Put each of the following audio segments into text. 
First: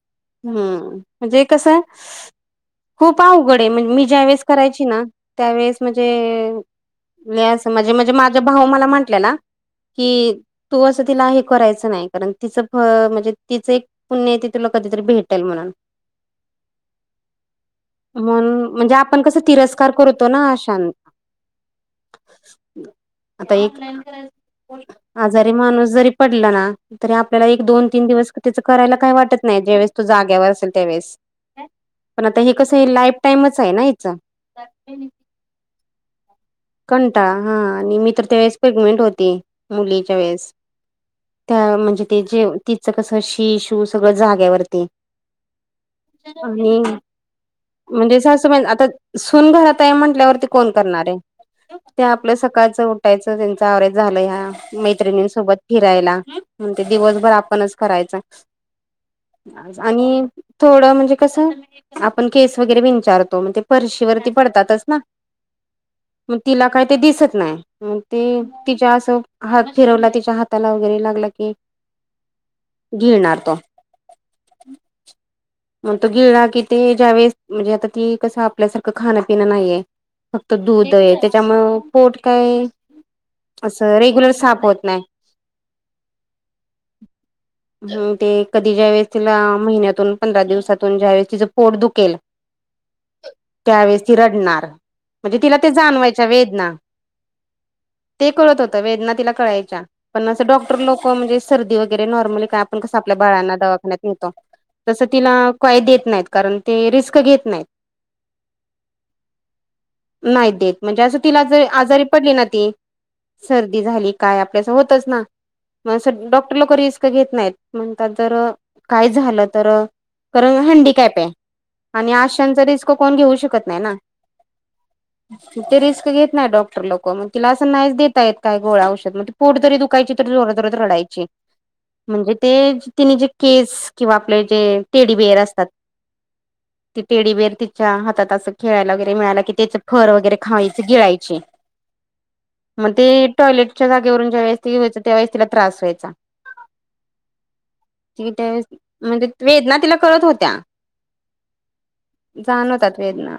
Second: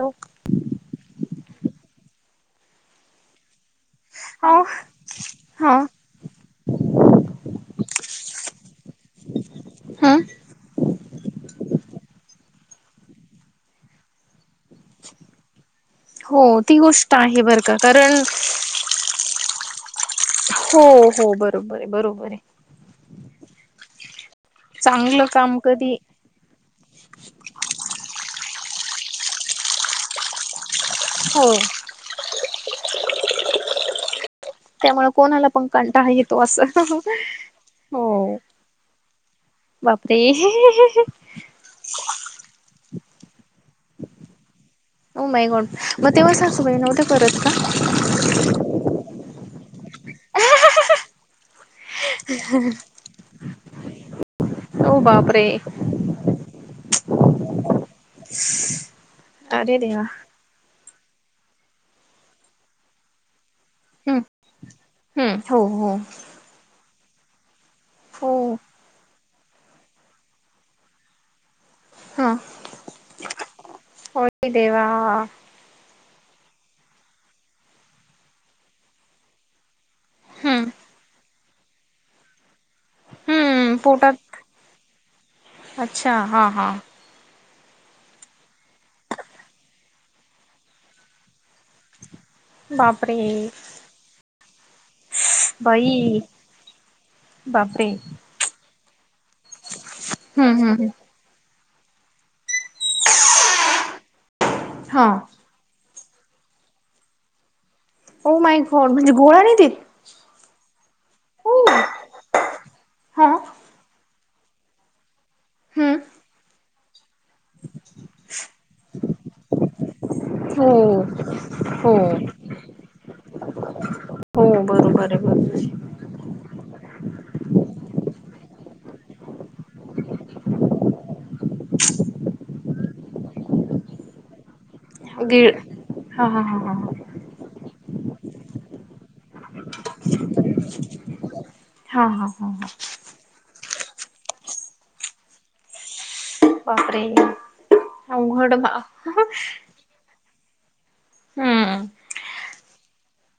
Hello हम्म म्हणजे कसं खूप अवघड हे म्हणजे मी ज्यावेळेस करायची हा ना त्यावेळेस माझ म्हणजे म्हणजे माझ भाऊ मला म्हंटलेला ह की तू असं तिला हे करायचं नाही कारण तिचं फ म्हणजे तिचं एक पुण्य आहे तें तुला कधीतरी भेटल म्हणून हो ती गोष्ट आहे बर का कारण म्हणून म्हणजे आपण कस तिरस्कार करतो ना हो अशाना हो बरोबर आहे बरोबर आहे आता एक चांगलं आजारी काम माणूस कधी जरी पडलं ना तरी आपल्याला एक दोन तीन दिवस त्याचं करायला काही वाटत नाही जेवेळेस तो जाग्यावर असेल त्यावेळेस हो पण आता हे कस लाईफ टाईमच आहे ना हेच त्यामुळे कोणाला पण कंटाळा येतो असं. कंटाळा हा आणि मी तर हो त्या वेळेस प्रेग्नेंट होती मुलीच्या बापरे वेळेस त्या म्हणजे ते जे तिचं कसं शी शू सगळं जाग्यावरती ओ माय गॉड मग तेव्हा सासू बाई आणि नव्हत्या करत का? म्हणजे सासूबाई आता सून घरात हाय म्हटल्यावरती कोण करणार हाय? त्या आपलं सकाळचं उठायचं त्यांच आवरायवचं झालं ह्या हो बापरे मैत्रिणींसोबत फिरायला म्हण ते दिवसभर आपणच करायचं. अरे देवा आणि थोडं म्हणजे कस आपण केस वगैरे विंचारतो मग फरशी हम्म वरती पडतातच ना हम्म हो हो मग तिला काय ते दिसत नाही मग ते हो तिच्या असं हात फिरवला तिच्या हाताला वगैरे लागला की हा घेणार तो होय देवा मग तो गेला कि ती ज्यावेेळेस म्हणजे आता ती कसं आपल्यासारखं खाणं पिणं नाही आहे. फक्त हम्म दूध आहे त्याच्यामुळं पोट काय? हम्म असं रेग्युलर पोटात साफ होत नाही? अच्छा हा हा हम्म ते कधी ज्या वेळेस तिला महिन्यातून पंधरा दिवसातून ज्या वेळेस तिचं पोट दुखेल बापरे त्यावेळेस ती रडणार म्हणजे तिला ते जाणवाय बाई च्या वेदना बापरे ते कळत होत वेदना तिला कळायच्या पण अस हम्म डाॅक्टर हम्म लोक म्हणजे अस सर्दी वगैरे नॉर्मली काय आपण कसं आपल्या बाळांना दवाखान्यात नेतो तस हा तिला काही देत नाहीत, कारण ते रिस्क घेत नाहीत. ओ माय गाॅड, म्हणजे गोळया नाही देत? नाही देत म्हणजे असं तिला हो जे आजारी पडली ना ती हा सर्दी झाली काय आपल्यास होतच ना म हम्म अस, डॉक्टर लोक रिस्क घेत नाहीत म्हणतात जर काय झालं तर कारण हो हँडीकॅप ये, हो आणि आश्यांचा रिस्क कोण घेऊ शकत नाही ना. हो बरोबर. ते बरोबर रिस्क घेत नाही डॉक्टर लोक मग तिला असं नाहीच देता येत काय गोळा औषध मग पोट जरी दुख कायची तरी जोर जोरात रडायची. म्हणजे ते तिने जे केस किंवा आपले जे टेडी बिअर गिळ असतात. हा हा हा हा टेडीबेर तिच्या हातात असं खेळायला वगैरे मिळाला कि त्याच फर वगैरे खायची गिळायची. हा हा हा हा. मग ते टॉयलेटच्या जागेवरून ज्या वेळेस ते व्हायचं त्यावेळेस तिला त्रास व्हायचा. बापरे ते अवघड त्यावेळेस बा म्हणजे वेदना तिला कळत होत्या. हम्म जाणवतात वेदना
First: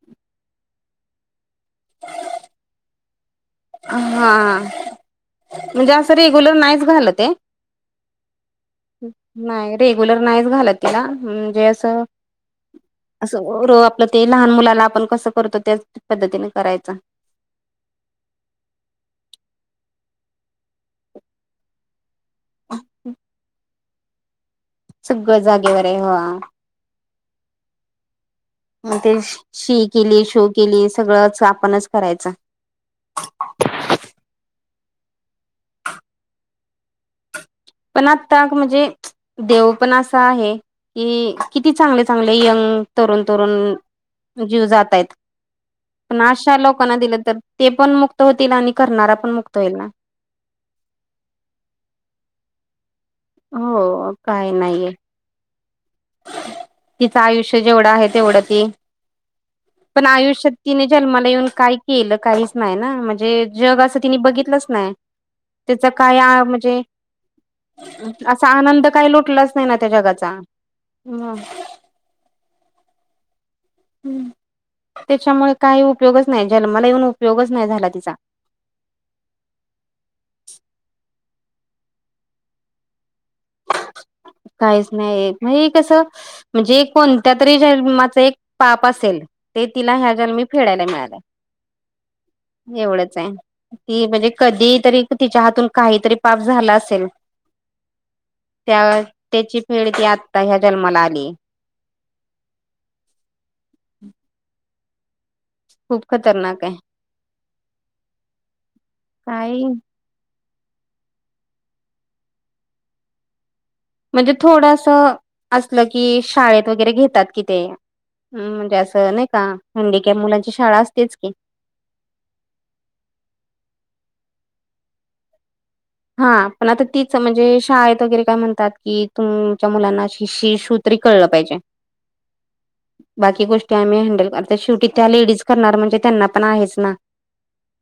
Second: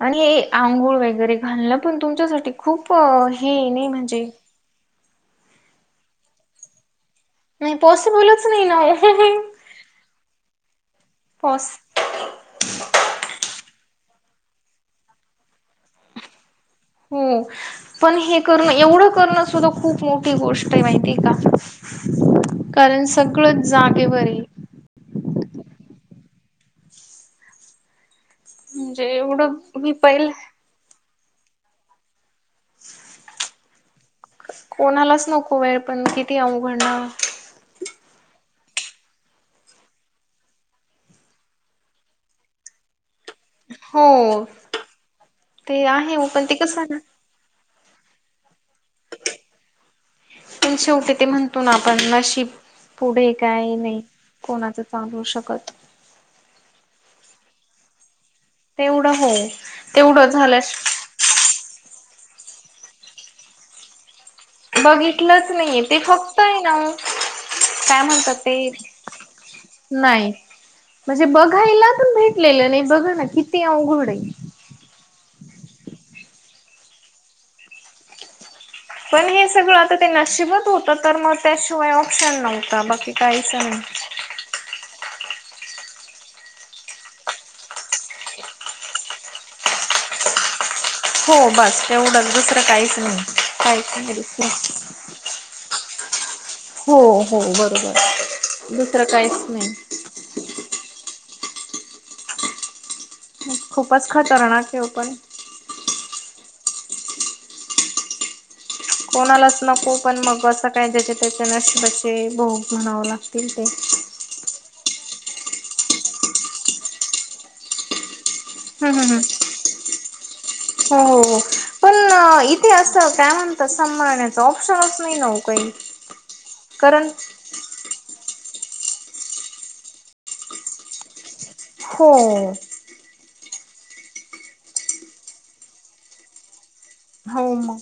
आणि हे आंघोळ वगैरे घालण पण तुमच्यासाठी खूप हे नाही म्हणजे हा म्हणजे असं रेग्युलर नाहीच घालंत ये. नाही पॉसिबलच नाही ना. नाही रेग्युलर नाहीच घालत तिला म्हणजे पॉस असं अस र आपलं ते लहान मुलाना आपण कसं करतो त्याच पद्धतीने करायच. हो पण हे करून, एवढं करणं सुद्धा खूप मोठी गोष्ट आहे माहिती आहे का. कारण सगळंच जागेवर ये. सगळ जागेवर आहे, हो हा. म म्हणजे ते एवढं शी मी केली, पहिल शू केली सगळंच आपणच करायचं. कोणालाच नको वेळ पण किती अवघडणना पण आता ग म्हणजे देव पण असा आहे की किती चांगले चांगले यंग तरुण तरुण हो जीव जातायेत, ते आहे पण हो ते अशा कसं लोकांना ना दिलं तर ते पण मुक्त होतील, आणि करणारा पण मुक्त होईल ना. पण शेवटी ते म्हणतो ना आपण नशीब पुढे काय नाही हो काय कोणाचं नाहीये चालू शकत. तिचं आयुष्य जेवढं आहे तेवढंच ती, तेवढं हो पण तेवढं आयुष्यात झालं तिने जन्माला येऊन काही केलं काहीच नाही ना म्हणजे जग अस तिनी बघित तलच नाय बघितलंच नाहीये तिच ते काय फक्त आहे ना म्हणजे काय म्हणतात असा ते आनंद काही लुटलाच नाही ना त्या नाही जगाचा. म्हणजे बघायला पण भेटलेलं नाही बघा ना किती अवघड आहे. त्याच्यामुळे काही उपयोगच नाही जन्माला येऊन उपयोगच नाही झाला तिचा पण हे सगळं आता ते नशीबात होतं तर मग त्याशिवाय ऑप्शन नव्हता बाकी काहीच नाही. काहीच नाही एक म हे कसं म्हणजे कोणत्या तरी जन्माचं एक पाप असेल ते तिला ह्या जन्मी फेडायला मिळतं. हो बास एवढंच दुसरं काहीच नाही आहे. काहीच ती नाही. म्हणजे कधी तरी तिच्या हातून काहीतरी पाप झालं हो असेल. हो बरोबर. त्या दुसरं काहीच त्याची फेड नाही ती आता ह्या जन्माला आलीय. खूपच खतरनाक आहे ओ पण. खूप खतरनाक आहे. कोणालाच काही नको. पण मग बसचं काय त्याच्यात रिटर्न असतात ते हो म्हणावं लागतील ते. म्हणजे थोडंसं असलं, की शाळेत वगैरे घेतात कि ते. हम् म्हणजे हम्म हम्म असं हम्म. नाही का हुंडी के मुलं. हो हो. पण इथे असं काय म्हणतात संभाळण्याचं ऑप्शनच नाही ओ कधी. हा. पण आता तीच म्हणजे शाळेत वगैरे काय म्हणतात कि तुमच्या मुलांना शिशी शू तरी कळलं पाहिजे. हो. बाकी गोष्टी आम्ही हँडल करतो शेवटी त्या लेडीज करणार म्हणजे त्यांना पण आहेच ना. हाऊ मग.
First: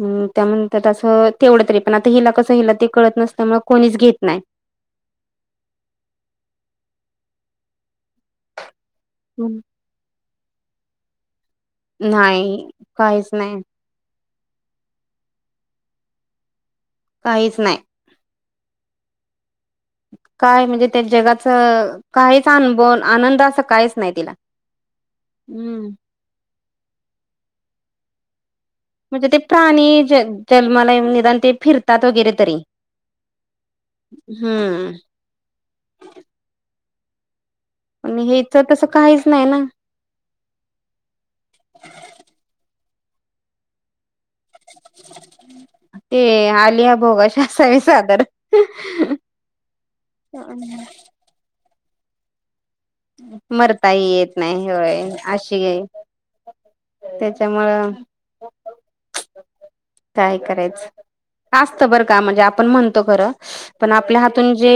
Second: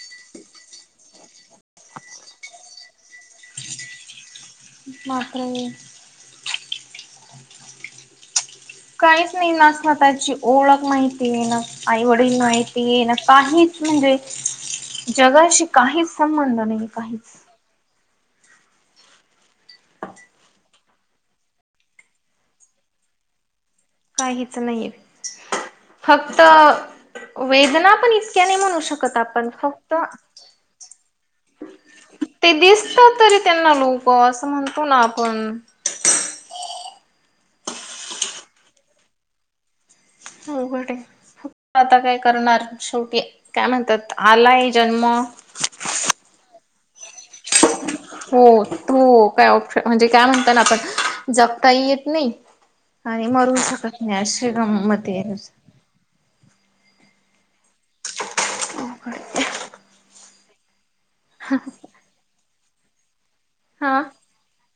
हम त्या म्हणत्यात असं तेवढं तरी पण हिला कसं हिला ते कळत नसल्यामुळे कोणीच घेत नाही. माकूम. काहीच नाही हम्म. ना स्वतःची ओळख माहिती ये ना आईवडील नाही माहिती ये ना नाही काहीच म्हणजेच जगाशी काहीच संबंध नाही. काहीच नाही. काय म्हणजे त्या जगाचं काहीच अनभव आनंद आज सं काहीच नाही दिला काहीच नाहीये. हम्म्. फक्त वेदना पण इतक्या नाही म्हणू शकत फता म्हणजे ते आपण फक्त प्राणी ज जन्माला येऊन निदान ते फिरतात वगैरे ते तरी दिसतं तरी त्यांना मोब हो असं म्हणतो हम्म. ना आपण. आणि हीचं तसं काहीच नाही ना. अवघड आहे. उफ् आता काय करणार शेवटी काय म्हणतात आलाय जन्म ते आलीया भोगाशी असावे. हो तू काय ऑप्शन म्हणजे काय म्हणता त्? याला पण जपताही येत नाही. आणि मरू शकत मरताही येत अशी नाही होय गंमत आहे. अशीये. त्याच्यामुळं अवघड आहे. काय करायचं आसत बरं का म्हणजे आपण म्हणतो खरं पण हा आपल्या हात. तुम जे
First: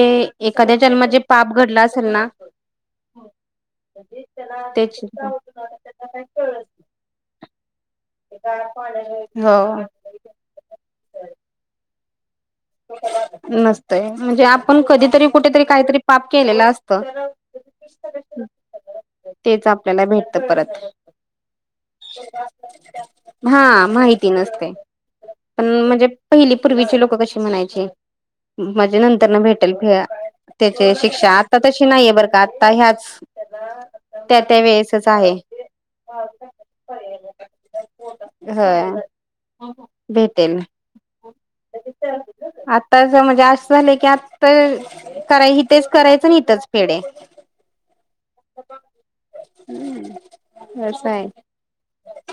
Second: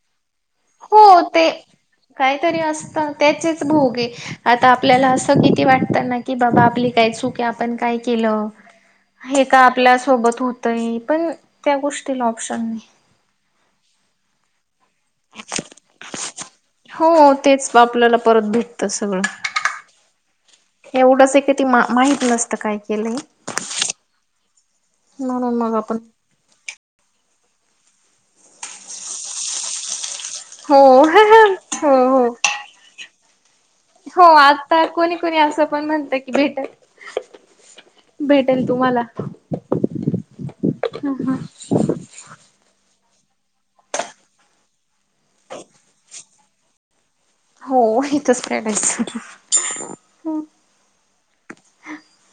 एखाद्या जन्माचे पाप घडलं आसल ना तरी असतं त्याचेच भोगे आता त्याची आपल्याला असं किती वाटत ना की बाबा आपली काय चुक की आपण काय केलं? हे हो काय आपल्या सोबत होतंय पण त्या गोष्टीला ऑप्शन. नसतयं म्हणजे आपण कधी तरी कुठेतरी काहीतरी पाप केलेलं असतं हो तेच आपल्याला परत भेटत सगळं. तेच आप त्याला भेटतं परत. एवढंच आहे की ती मा माहित नसतं काय केलंय हां. माहिती नसते. म्हणुन पण मगआपण. म्हणजे पहिली पूर्वीचे लोक कशी म्हणायचे माझे नंतर न भेटेल फिरायला हो त्याचे शिक्षा हो आता तशी नाहीये बरं हो का आता ह्याच. हो त्या त्या आता वेळेसच कोणी आहे कोणी असं पण म्हणत की भेटल. भेटेल हा भेटेल. हा, हा. आता म्हणजे असं झालंय की आतंर. करायच इथेच करायचं इथेच फेडायचं. हो इथचं, फेडायचं. हं, बस आहे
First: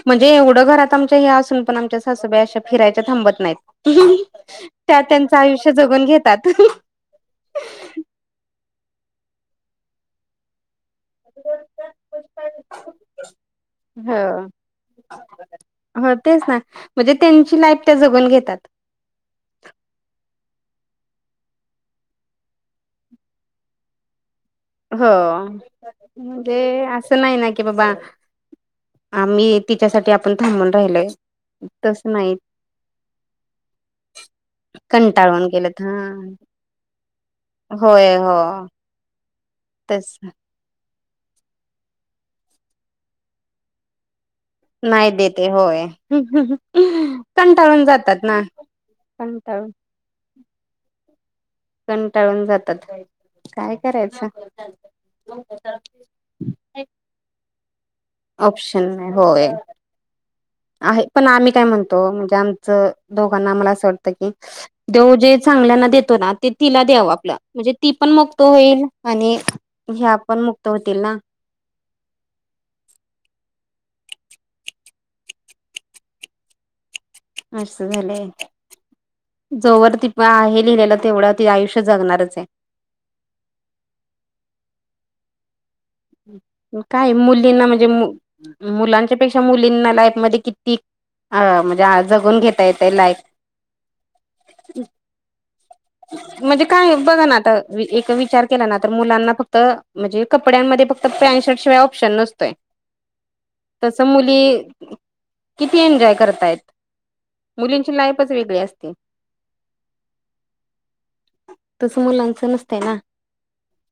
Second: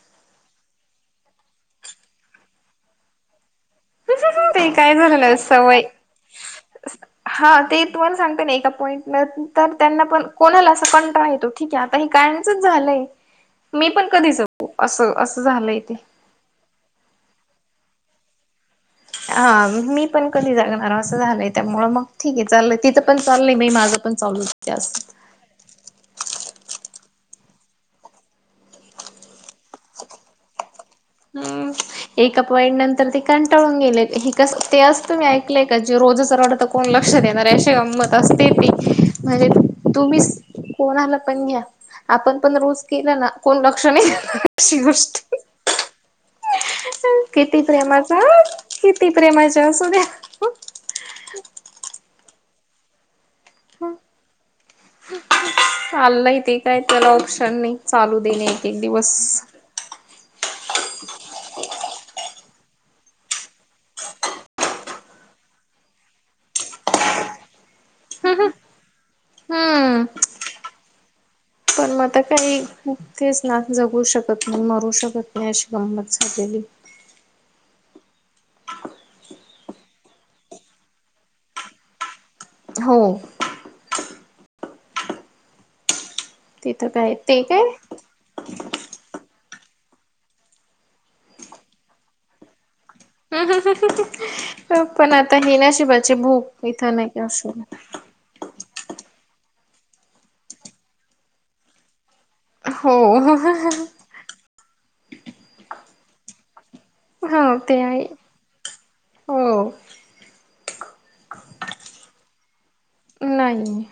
म्हणजे एवढं घरात आमच्या ह्या असून पण आमच्या सासूबाई अशा फिरायच्या थांबत नाहीत. ते काय त्या झालेलं त्यांचं आयुष्य सवय जगून घेतात. हा ते, तुम्हाला सांगते ना, एका पॉईंट मिळाला, तर त्यांना पण कोणाला अस पण काय, ते ठीक आहे आता हे, कायमचचं, झालंय मी पण हो कधी जपू अस असं झालं इथे. हो तेच ना म्हणजे त्यांची लाईफ त्या जगून घेतात. हा मी पण कधी जागणार असं झालंय त्यामुळं, मग ठीक आहे चालय तिथं पण चाललंय मी माझं पण चालूय. हो म्हणजे असं नाही ना कि बाबा. आम्ही तिच्यासाठी आपण थांबून राहिलय, हम्म त. एका, पॉईट नंतर ते कंटाळून गेले हे कस ते असतं तेमी कंटाळून ऐकलंय का गेलेत ते हा रोज. कोण लक्ष देणारअशी गंमत होय हो असते ती म्हणजे तस तुम्ही, कोणा आला पण घ्या आपण पण रोज केलं ना कोण लक्ष नाही देणार. अशी नाही गोष्ट देतयं, होय. किती कंटाळून प्रेमाचा जातात ना किती प्रेमाच्या कंटाळून असू द्या. कंटाळून जातात काय करायचं. चाललंय ते काय त्याला ऑप्शन नाही चालू देणे एक एक ऑप्शन नाही दिवस. होय. आहे पण आम्ही काय म्हणतो म्हणजे आमचं दोघांना आम्हाला असं वाटतं की. देव जे चांगल्याना देतो ना ते तिला द्याव आपलं म्हणजे ती पण मुक्त होईल आणि. हम्म ह्या पण मुक्त होतील ना. पण मग, आता, काही तेच ना जगू शकत नाही मरू शकत नाही अशी गंमत झालेली. असं झालंय. जोवर ति पण, आहे लिहिलेलं तेवढं ती आयुष्य जगणारच आहे. हो तिथं काय ते मुलींना म्हणजे. काय मुलांच्या पेक्षा मुलींना लाईफ मध्ये किती अ म्हणजे जगून घेता येते लाईफ. पण आता हे नशिबाचे, भोग म्हणजे इथं काय नाही बघा ना आता असं. एक विचार केला ना तर मुलांना फक्त म्हणजे कपड्यांमध्ये फक्त पॅट शर्ट शिवाय ऑप्शन नसतोय. हो. तसं मुली, किती एन्जॉय करतायेत हो ते मुलींची आहे लाईफ च. वेगळी असते. हो तस मुलांच नसतं ना नाही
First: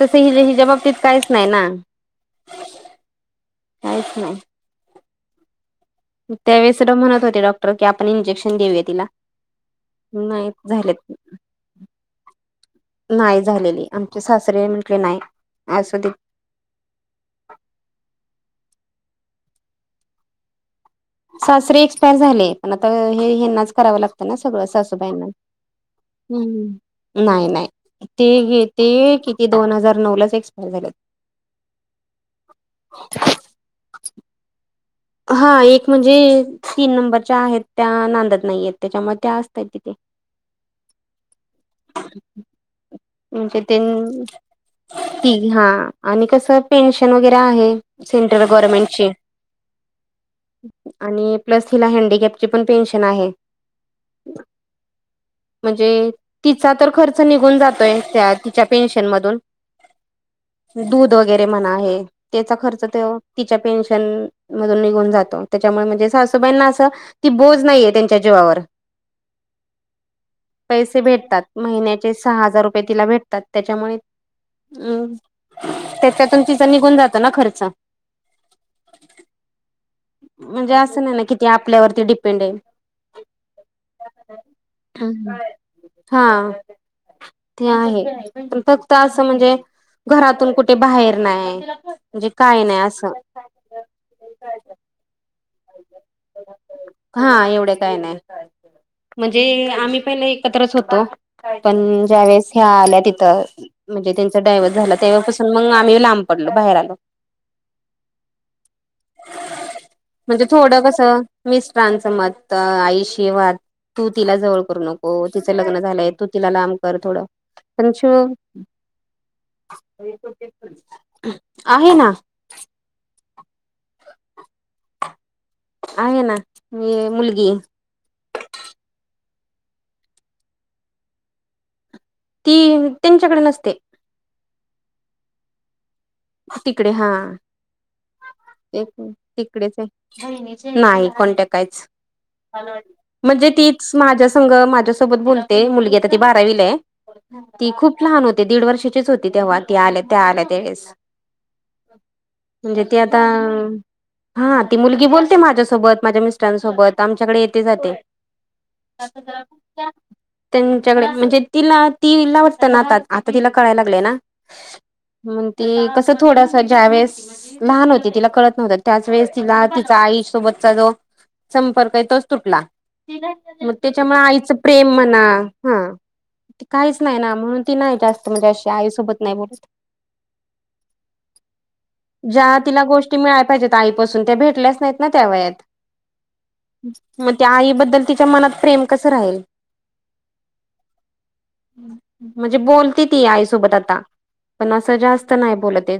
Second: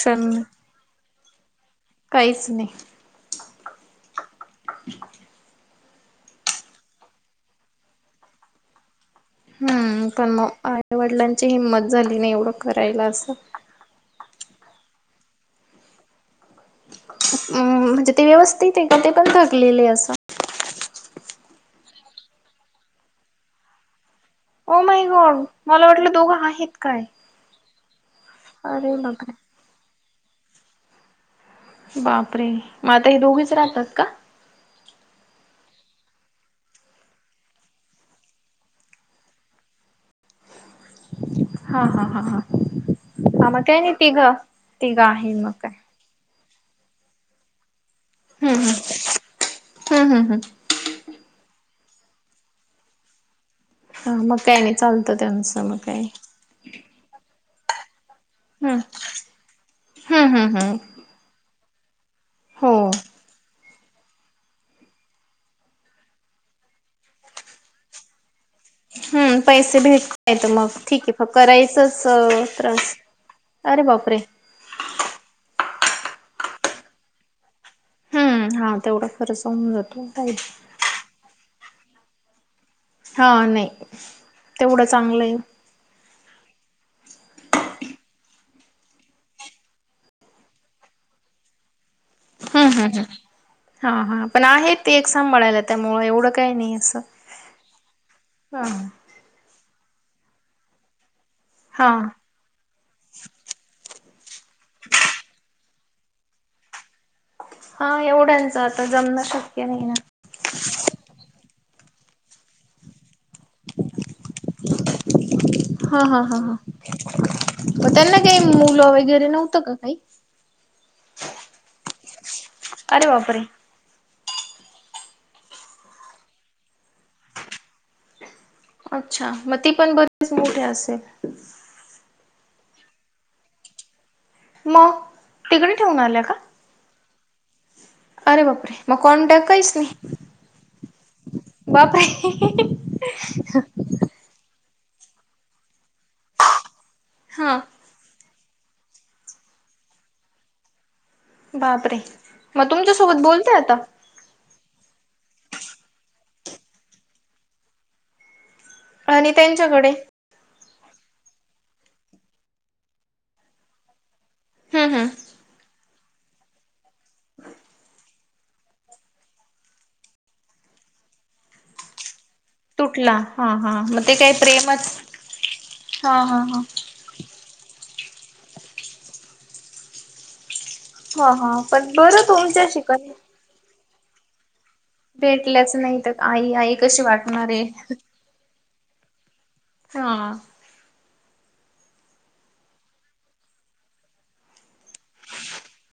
तस हि ला हिच्या बाबतीत काहीच नाही ना. काहीच नाही. काहीच नाही. त्यावेळे तुला म्हणत होते डॉक्टर की आपण इंजेक्शन देऊया तिला. हु, पण मग नाही झाले आईवडिलांची हिंमत झाली नाही एवढं. करायला असं. नाही झालेली, आमचे सासरे म्हटले, नाही, असध हम्. म्हणजे ते व्यवस्थित ये का? का ते पण थकलेले असं? सासरे एक्स्पायर झाले, पण आता हे, हेनाच करावं लाग तना सगळं ओ माय सासूबाईना, गॉड मला वाटलं दोघं आहेत ह्म, काय नाही-नाही, ते हे ते अरे बापरे. किती दोन हजार नऊ लाच, एक्सपायर झाले. बापरे! म आता हे दोघीच राहतात का? हां, एक म्हणजे तीन नंबरच्या आहेत, त्या नांदत नाहीयेत, त्याच्यामुळं त्या असतात, तिथे. [inaudible] हां हां हां हां. तुमचे तेन, आहे तीन मग काय हां. आणि कसं, पेन्शन वगैरे आहे, सेंट्रल गव्हर्नमेंट ची. हम् हम हम. आणि प्लस हिला हँडीकॅपची, पण पेन्शन आहे. हां, मग काही नाही चालतं त्यांचं, मग म्हणजे काय तिचा तर खर्च निघून जातोय, त्या तिच्या हम्म पेन्शन मधून, हम्म हम्म हम्म. दूध वगैरे म्हणा हे, त्यचा हो खर्च तो, तिच्या पेन्शन मधून निघून जातो, त्याच्यामुळ म्हणजे सासूबाईंना असं, ती बोज नाहीये, त्यांच्या जीवावर. हम्म, पैसे भेटतायत मग, पैसे ठीक ये, [unintelligible] भेटतात करायचंच महिन्याचे सहा हजार त्रास. अरे बापरे! हम्, त्याच्यातून तिचा, निघून जातो ना खर्च. हां, तेवढा खर्ंच होऊन जातो. काही म्हणजे असं नाही ना, कि ती आपल्यावरती डिपेंड ये? हा, नही, तेवढं चांगलं य. हां, ते आहे, पण फक्त असं, म्हणजे घरातून कुठे बाहेर नाय, म्हणजे काय नाय, असं. हां हां, पण आहे, ते एक सांभळायला त्यामुंळ एवढं काय नही, असं. हा एवढे काय नाही म्हणजे आम्ही पहिले एकत्रच होतो, पण हा ज्या वेळेस, ह्या आल्या तिथं म्हणजे त्यांचा डायव्हर्स झाला, तेव्हापासून मंग आम्ही लांब पडल, बाहेर आलो. हां, एवढ्यांचं आता, जमणं शक्य नही ना? म्हणजे थोडं कसं, मिस्टरांचं मत, आईष किंवा तू तिला जवळ करू नको, तिचं लग्न झालंय, तू तिला लांब कर थोडं. म पण शिव त्यांना काही मुलं, वगैर आहे ना. अरे बापरे! आहे ना, मी मुलगी. अच्छा, म ती पण ब [unintelligible] च मोठीे असेल? ती, त्यांच्याकड नसते. मं, तिकडे ठेवून आल्या का? तिकडे, हां. अरे बापरे ते मग कॉन्टॅक्ट काहीच तिकडेच नाही ये, नाही कॉन्टॅक्ट काहीच. बापरे म्हणजे तीच, माझ्या संघ, माझ्यासोबत बोलते, मुलगी आता ती बारावीला य, हा ती खूप लहान होते, दीड वर्षाचीच होती, तेव्हा ती आल्या, त्या आल्या, त्यावेळेस. बापरे! म म्हणजे ती आता तुमच्यासोबत बोलतेय आता? हा ती मुलगी बोलते माझ्यासोबत माझ्या मिस्टरांसोबत आमच्याकडे येते-जाते. आणि [unintelligible] त्यांच्याकडे त्यांच्याकडे म्हणजे तिला तीला वाटत ना आता आता तिला कळायला लागलंय ना. हम् ह. म्हण ते कसं थोडस जा्यावेस. लहान होते तिला कळत नव्हतं त्याच वेळेस तिला तिचा आईसोबतचा जो संपर्क आहे तोच तुटला. तुटला हा मग हा ते त्याच्यामुळे काही आईच प्रेम प्रेमच म्हणा हा हा हा काहीच नाही ना म्हणून. ती नाही जास्त म्हणजे अशी आई सोबत नाही बोलत. हा हा. पण बरं ज्या तुमच्याशी तिला कधी गोष्टी मिळाल्या पाहिजेत आईपासून त्या भेटल्याच नाही ना त्या वयात. भेटल्याच नाही तर आई आई कशी मग त्या वाटणार आहे आईबद्दल तिच्या मनात प्रेम कसं राहील. हा. म्हणजे बोलती ती आईसोबत आता. तर जास्त नाही बोलते.